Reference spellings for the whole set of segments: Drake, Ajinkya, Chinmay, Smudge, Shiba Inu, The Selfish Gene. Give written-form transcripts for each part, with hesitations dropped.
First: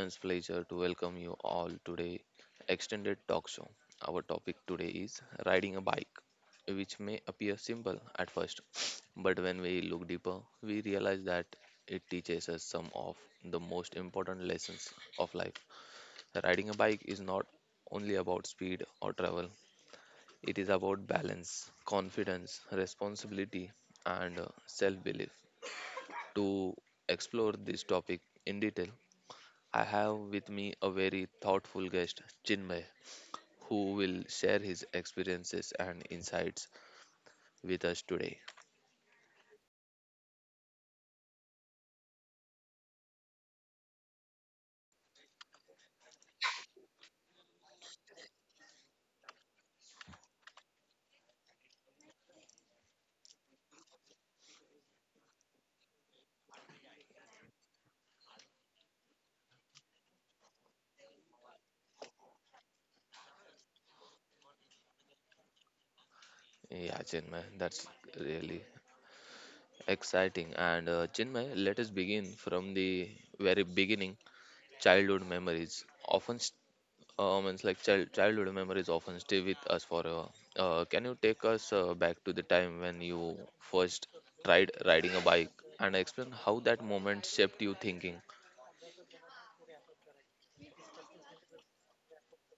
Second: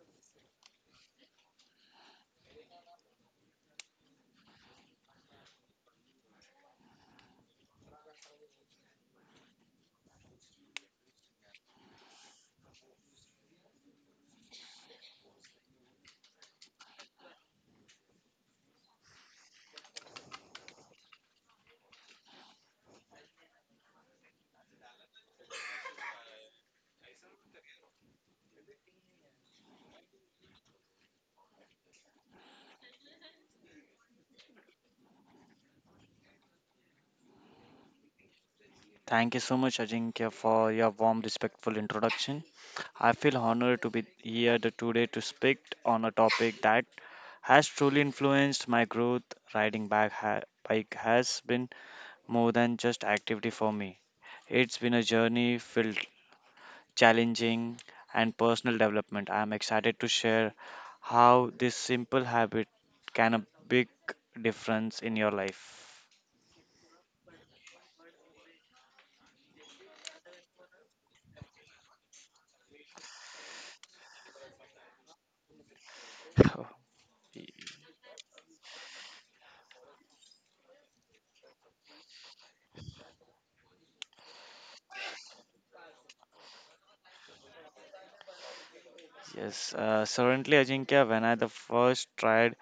immense pleasure to welcome you all today. Extended talk show. Our topic today is riding a bike, which may appear simple at first, but when we look deeper, we realize that it teaches us some of the most important lessons of life. Riding a bike is not only about speed or travel; it is about balance, confidence, responsibility, and self belief. To explore this topic in detail, I have with me a very thoughtful guest, Chinmay, who will share his experiences and insights with us today. Thank you so much, Ajinkya, for your warm, respectful introduction. I feel honored to be here today to speak on a topic that has truly influenced my growth. Riding bike has been more than just activity for me. It's been a journey filled challenging and personal development. I am excited to share how this simple habit can a big difference in your life. Yeah, Chinmay, that's really exciting. And Chinmay, let us begin from the very beginning. Childhood memories often childhood memories often stay with us forever. Can you take us back to the time when you first tried riding a bike and explain how that moment shaped your thinking? Yes, certainly, Ajinkya. When I the first tried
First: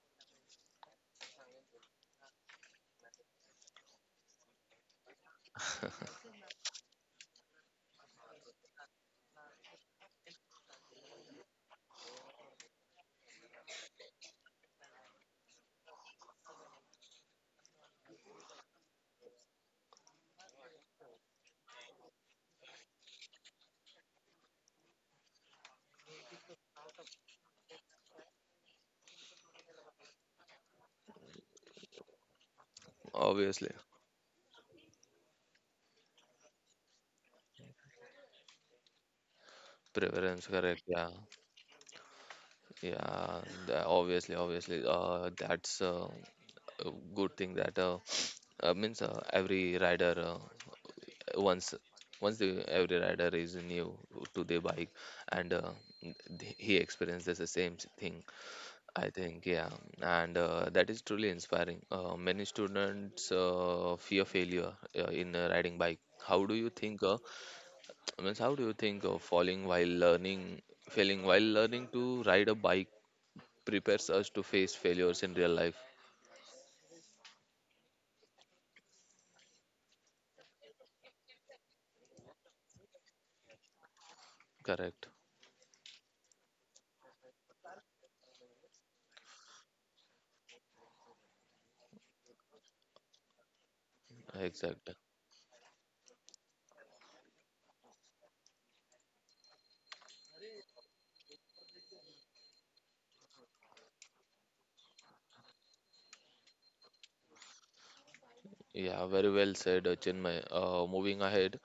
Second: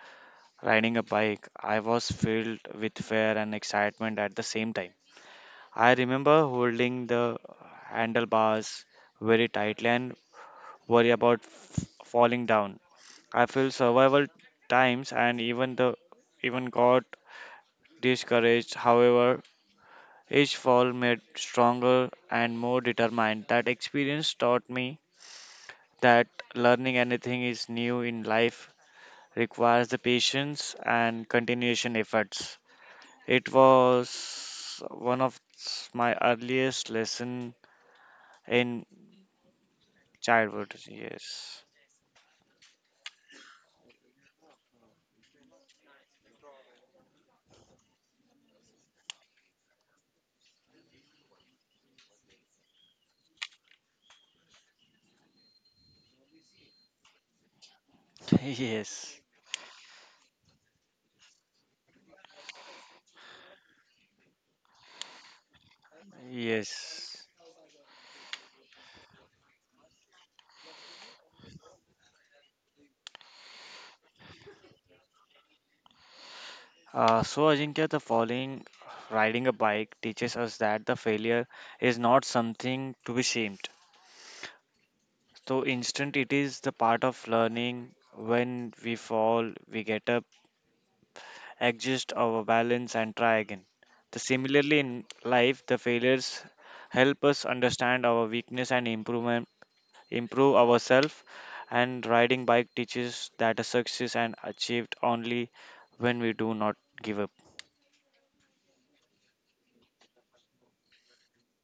riding a bike, I was filled with fear and excitement at the same time. I remember holding the handlebars very tightly and worry about falling down. I feel survival times and even got discouraged. However, each fall made stronger and more determined. That experience taught me that learning anything is new in life requires the patience and continuation efforts. It Obviously, was one of my earliest lesson in preference, childhood. correct? Yeah, Yes. yeah. Obviously. That's A good thing that means every rider once once the every rider is new to the bike and he experiences the same thing I Yes. think, yeah, and that is truly inspiring. Many students fear failure in riding bike. How do you think? Uh, Yes. means how do you think falling while learning, failing while learning to ride a bike prepares us to face failures in real life? So Ajinkya, the following riding a bike teaches us that the failure is not something to be shamed. Correct. So instant it is the part of learning. When we fall, we get up, adjust our balance and try again. The similarly Exact. in life, the failures help us understand our weakness and improve ourselves, and riding bike teaches that a success and achieved only when we do not give up. Yeah, very well said, Chinmay. Moving ahead,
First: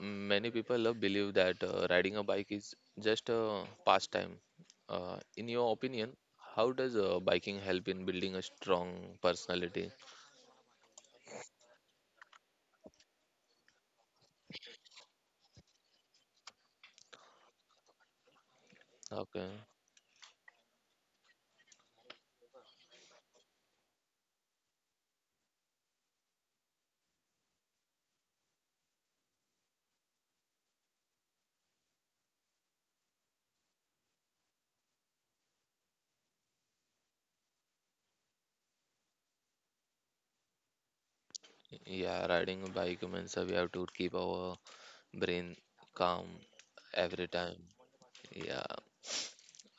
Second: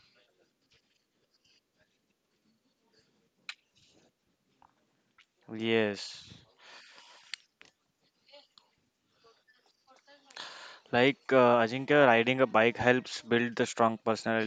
many people believe that riding a bike is just a pastime. In your opinion, Yes. how does biking help in building a strong personality? Like Ajinkya, riding a bike helps build the strong personality Okay. Yeah, riding a bike means we have to keep our brain calm every time. Yeah.